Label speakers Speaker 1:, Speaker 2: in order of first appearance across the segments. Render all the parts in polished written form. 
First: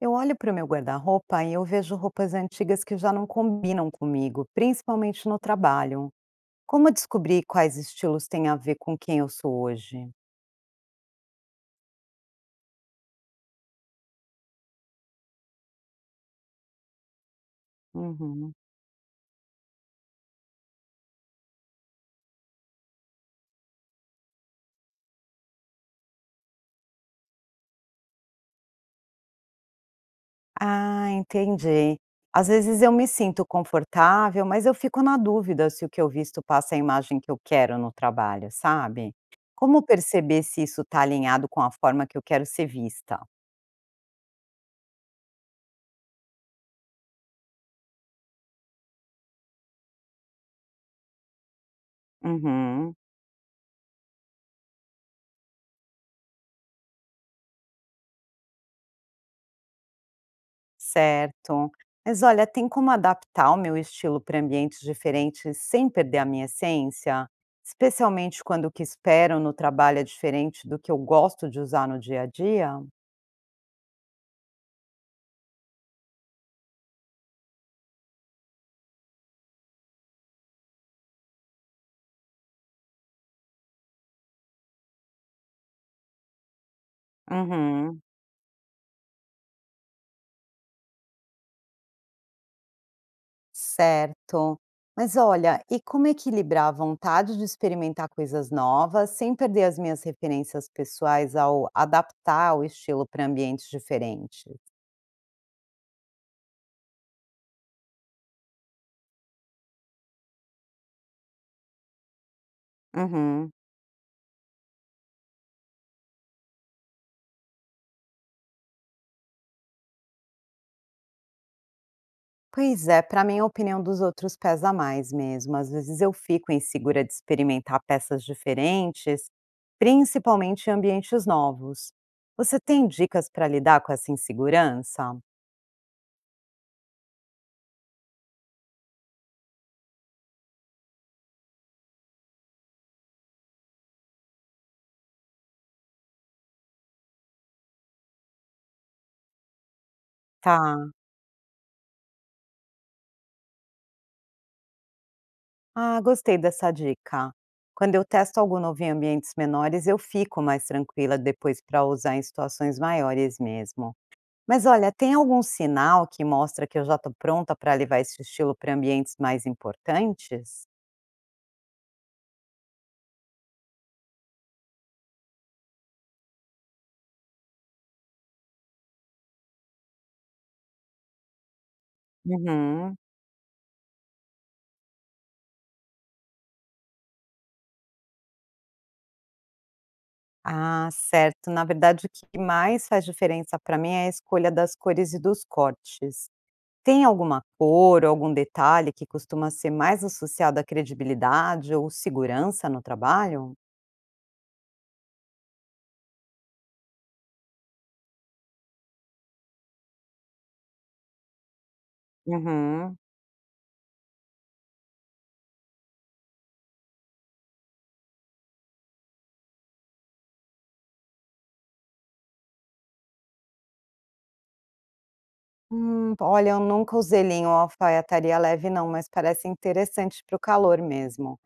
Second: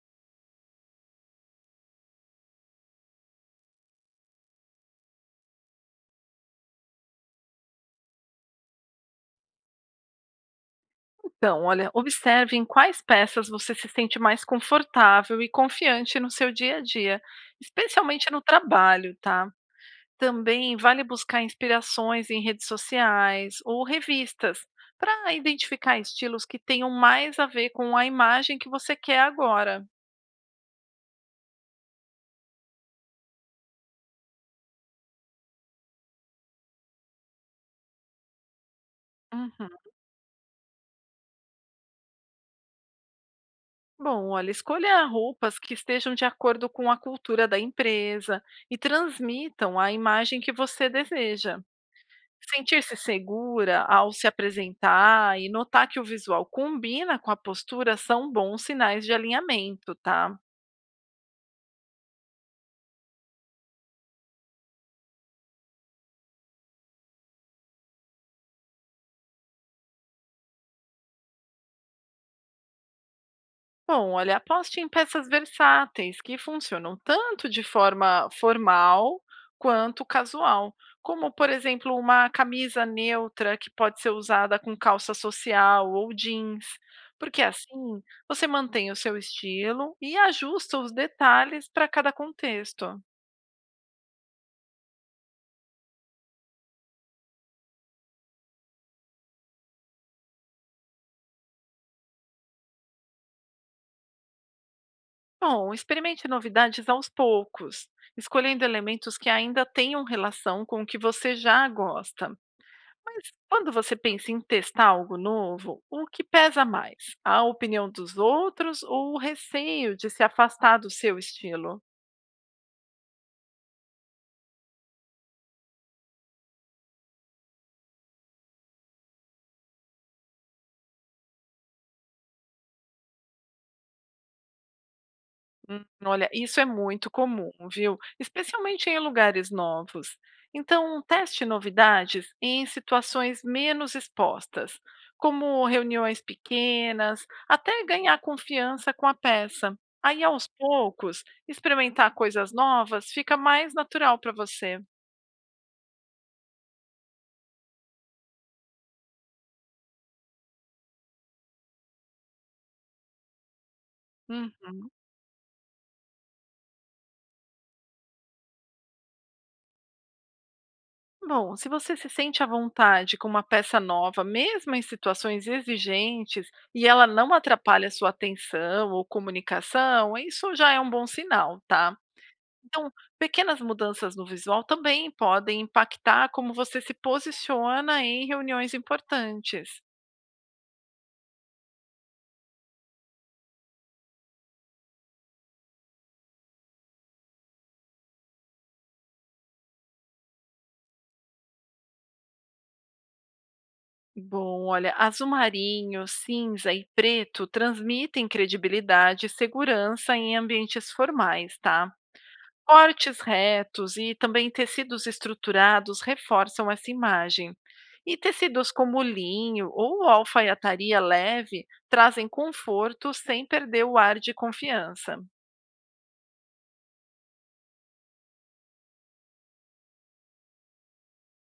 Speaker 1: Eu olho para o meu guarda-roupa e eu vejo roupas antigas que já não combinam comigo, principalmente no trabalho. Como descobrir quais estilos têm a ver com quem eu sou hoje?
Speaker 2: Então, olha, observe em quais peças você se sente mais confortável e confiante no seu dia a dia, especialmente no
Speaker 1: Uhum.
Speaker 2: trabalho, tá? Também vale buscar inspirações em redes sociais ou revistas para identificar estilos que tenham mais a ver com a imagem que você quer agora.
Speaker 1: Ah, entendi. Às vezes eu me sinto confortável, mas eu fico na dúvida se o que eu visto passa a imagem que eu quero no trabalho, sabe?
Speaker 2: Uhum.
Speaker 1: Como perceber se isso está alinhado com a forma que eu quero ser vista?
Speaker 2: Bom, olha, escolha roupas que estejam de acordo com a cultura da empresa e transmitam a imagem que você deseja.
Speaker 1: Uhum.
Speaker 2: Sentir-se segura ao se apresentar e notar que o visual combina com a postura são bons sinais de alinhamento, tá?
Speaker 1: Certo. Mas olha, tem como adaptar o meu estilo para ambientes diferentes sem perder a minha essência? Especialmente quando o que espero no trabalho é diferente do que eu gosto de usar no dia a dia?
Speaker 2: Bom, olha, aposte em peças versáteis que funcionam tanto de forma formal quanto casual, como, por exemplo, uma camisa neutra que pode ser usada com calça social ou jeans, porque assim
Speaker 1: Uhum,
Speaker 2: você mantém o seu estilo e ajusta os detalhes para cada contexto.
Speaker 1: certo. Mas olha, e como equilibrar a vontade de experimentar coisas novas sem perder as minhas referências pessoais ao adaptar o estilo para ambientes diferentes?
Speaker 2: Bom, experimente novidades aos poucos, escolhendo elementos que ainda tenham relação com o que você já gosta. Mas
Speaker 1: Uhum.
Speaker 2: quando você pensa em testar algo novo, o que pesa mais? A opinião dos outros ou o receio de se afastar do seu estilo?
Speaker 1: Pois é, para mim a opinião dos outros pesa mais mesmo. Às vezes eu fico insegura de experimentar peças diferentes, principalmente em ambientes novos. Você tem dicas para lidar com essa insegurança?
Speaker 2: Olha, isso é muito comum, viu? Especialmente em lugares novos. Então, teste novidades em situações menos expostas, como reuniões pequenas, até ganhar confiança com a peça. Aí, aos
Speaker 1: Tá.
Speaker 2: poucos, experimentar coisas novas fica mais natural para você.
Speaker 1: Ah, gostei dessa dica. Quando eu testo algo novo em ambientes menores, eu fico mais tranquila depois para usar em situações maiores mesmo. Mas
Speaker 2: Uhum.
Speaker 1: olha, tem algum sinal que mostra que eu já estou pronta para levar esse estilo para ambientes mais importantes?
Speaker 2: Bom, se você se sente à vontade com uma peça nova, mesmo em situações exigentes, e ela não atrapalha sua atenção ou comunicação, isso já é um bom sinal, tá? Então,
Speaker 1: Uhum.
Speaker 2: pequenas mudanças no visual também podem impactar como você se posiciona em reuniões importantes.
Speaker 1: Ah, certo. Na verdade, o que mais faz diferença para mim é a escolha das cores e dos cortes. Tem alguma cor ou algum detalhe que costuma ser mais associado à credibilidade ou segurança no trabalho?
Speaker 2: Bom, olha, azul marinho, cinza e preto transmitem credibilidade e segurança em ambientes formais, tá?
Speaker 1: Uhum.
Speaker 2: Cortes retos e também tecidos estruturados reforçam essa imagem. E tecidos como linho ou alfaiataria leve trazem conforto sem perder o ar de confiança.
Speaker 1: Olha, eu nunca usei linho ou alfaiataria leve, não, mas parece interessante para o calor mesmo.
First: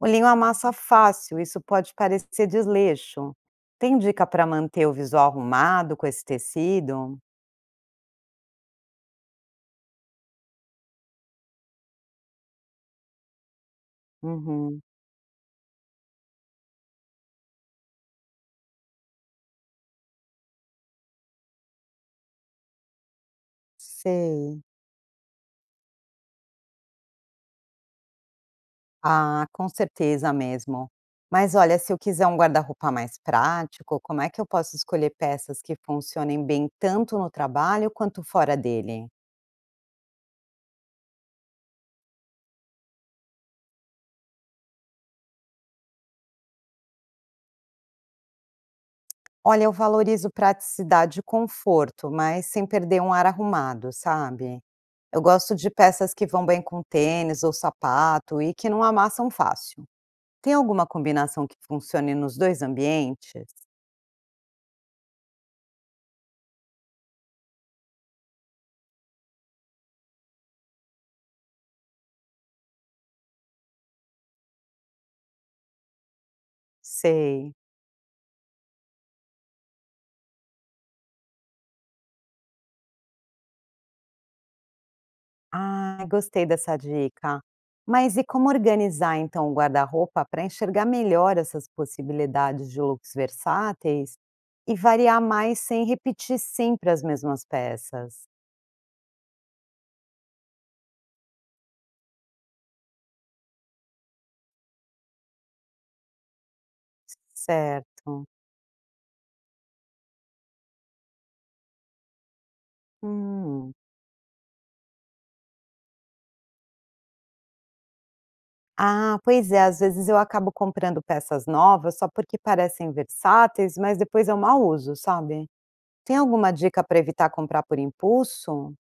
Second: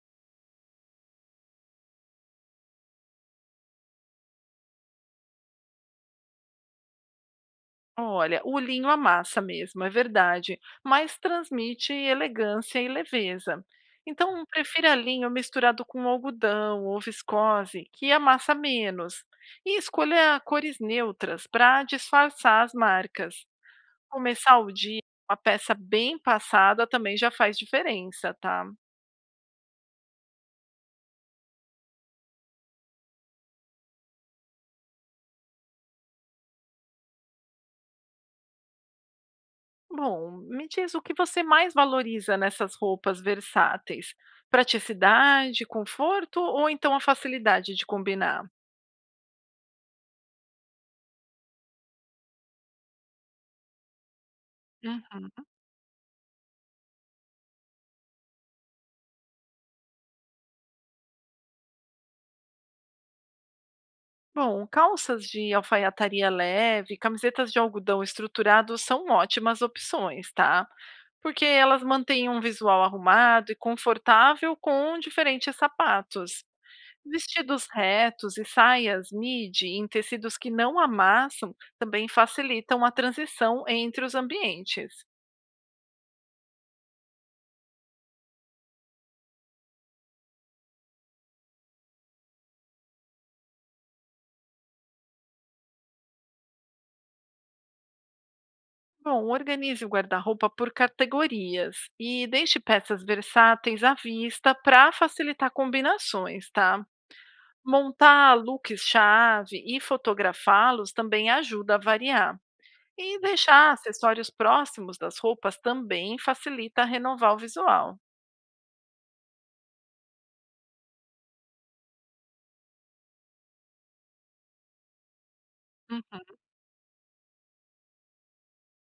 Speaker 1: O linho amassa fácil, isso pode parecer desleixo. Tem dica para manter o visual arrumado com esse tecido?
Speaker 2: Olha, o linho amassa mesmo, é verdade, mas transmite elegância e leveza. Então,
Speaker 1: Uhum,
Speaker 2: prefira linho misturado com algodão ou viscose, que amassa menos. E escolha cores neutras para disfarçar as marcas. Começar
Speaker 1: sei.
Speaker 2: o dia com a peça bem passada também já faz diferença, tá.
Speaker 1: Ah, com certeza mesmo. Mas olha, se eu quiser um guarda-roupa mais prático, como é que eu posso escolher peças que funcionem bem tanto no trabalho quanto fora dele?
Speaker 2: Bom, me diz o que você mais valoriza nessas roupas versáteis? Praticidade, conforto ou então a facilidade de combinar?
Speaker 1: Olha, eu valorizo praticidade e conforto, mas sem perder um ar arrumado, sabe? Eu
Speaker 2: Uhum.
Speaker 1: gosto de peças que vão bem com tênis ou sapato e que não amassam fácil. Tem alguma combinação que funcione nos dois ambientes?
Speaker 2: Bom, calças de alfaiataria leve, camisetas de algodão estruturado são ótimas opções, tá. Porque elas mantêm um visual arrumado e confortável com diferentes sapatos.
Speaker 1: Sei.
Speaker 2: Vestidos retos e saias midi em tecidos que não amassam também facilitam a transição entre os ambientes.
Speaker 1: Ah, gostei dessa dica. Mas e como organizar então o guarda-roupa para enxergar melhor essas possibilidades de looks versáteis e variar mais sem repetir sempre as mesmas peças?
Speaker 2: Bom, organize o guarda-roupa por categorias e deixe peças versáteis à vista para facilitar combinações, tá?
Speaker 1: Certo.
Speaker 2: Montar looks-chave e fotografá-los também ajuda a variar. E deixar
Speaker 1: Hum.
Speaker 2: acessórios próximos das roupas também facilita renovar o visual.
Speaker 1: Ah, pois é, às vezes eu acabo comprando peças novas só porque parecem versáteis, mas depois eu mal uso, sabe? Tem alguma dica para evitar comprar por impulso?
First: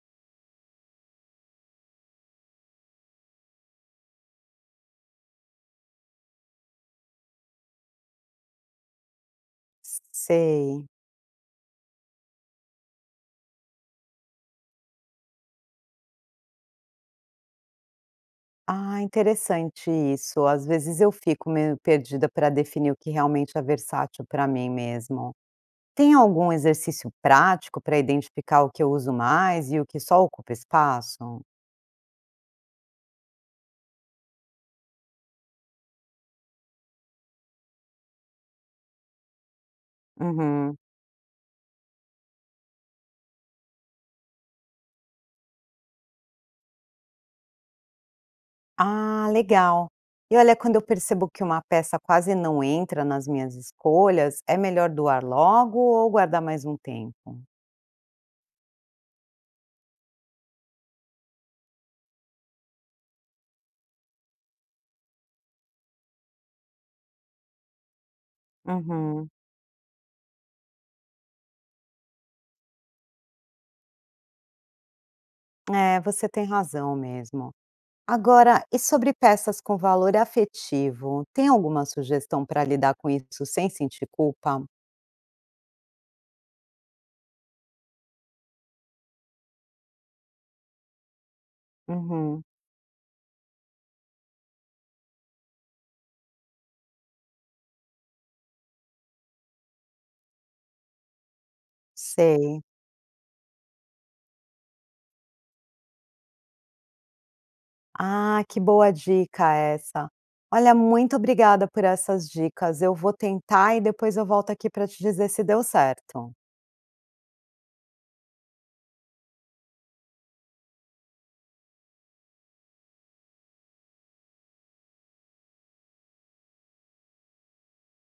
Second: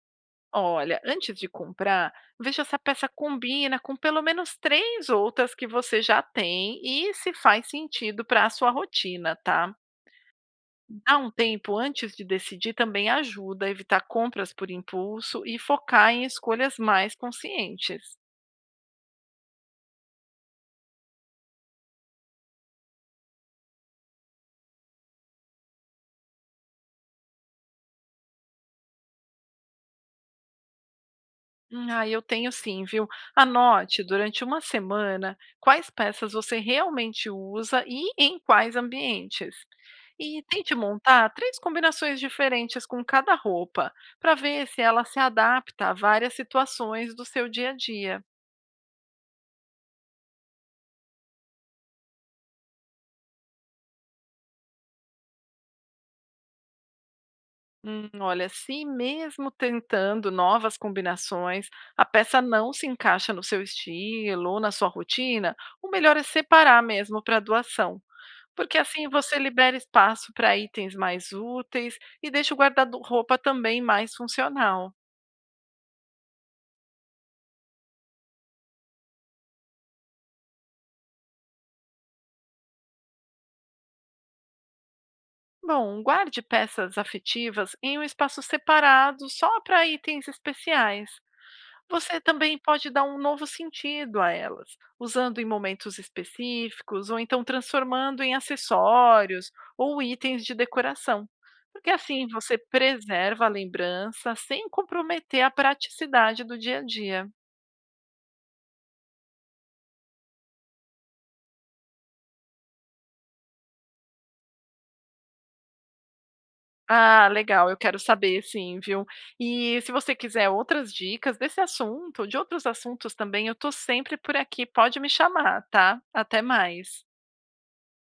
Speaker 2: Olha, antes de comprar, veja se a peça combina com pelo menos três outras que você já tem e se faz sentido para a sua rotina, tá?
Speaker 1: Sei.
Speaker 2: Dar um tempo antes de decidir também ajuda a evitar compras por impulso e focar em escolhas mais conscientes.
Speaker 1: Ah, interessante isso. Às vezes eu fico meio perdida para definir o que realmente é versátil para mim mesmo. Tem algum exercício prático para identificar o que eu uso mais e o que só ocupa espaço?
Speaker 2: Eu tenho sim, viu? Anote durante uma semana quais peças você realmente usa e em quais ambientes. E tente
Speaker 1: Uhum.
Speaker 2: montar três combinações diferentes com cada roupa, para ver se ela se adapta a várias situações do seu dia a dia.
Speaker 1: Ah, legal. E olha, quando eu percebo que uma peça quase não entra nas minhas escolhas, é melhor doar logo ou guardar mais um tempo?
Speaker 2: Olha, se mesmo tentando novas combinações, a peça não se encaixa no seu estilo ou na sua rotina, o melhor é separar mesmo para doação. Porque assim
Speaker 1: Uhum.
Speaker 2: você libera espaço para itens mais úteis e deixa o guarda-roupa também mais funcional.
Speaker 1: É, você tem razão mesmo. Agora, e sobre peças com valor afetivo, tem alguma sugestão para lidar com isso sem sentir culpa?
Speaker 2: Bom, guarde peças afetivas em um espaço separado só para itens especiais. Você
Speaker 1: Uhum.
Speaker 2: também pode dar um novo sentido a elas, usando em momentos específicos ou então transformando em acessórios ou itens de decoração. Porque assim você
Speaker 1: Sei.
Speaker 2: preserva a lembrança sem comprometer a praticidade do dia a dia.
Speaker 1: Ah, que boa dica essa. Olha, muito obrigada por essas dicas. Eu vou tentar e depois eu volto aqui para te dizer se deu certo.
Speaker 2: Ah, legal, eu quero saber sim, viu. E se você quiser outras dicas desse assunto, de outros assuntos também, eu tô sempre por aqui, pode me chamar, tá? Até mais.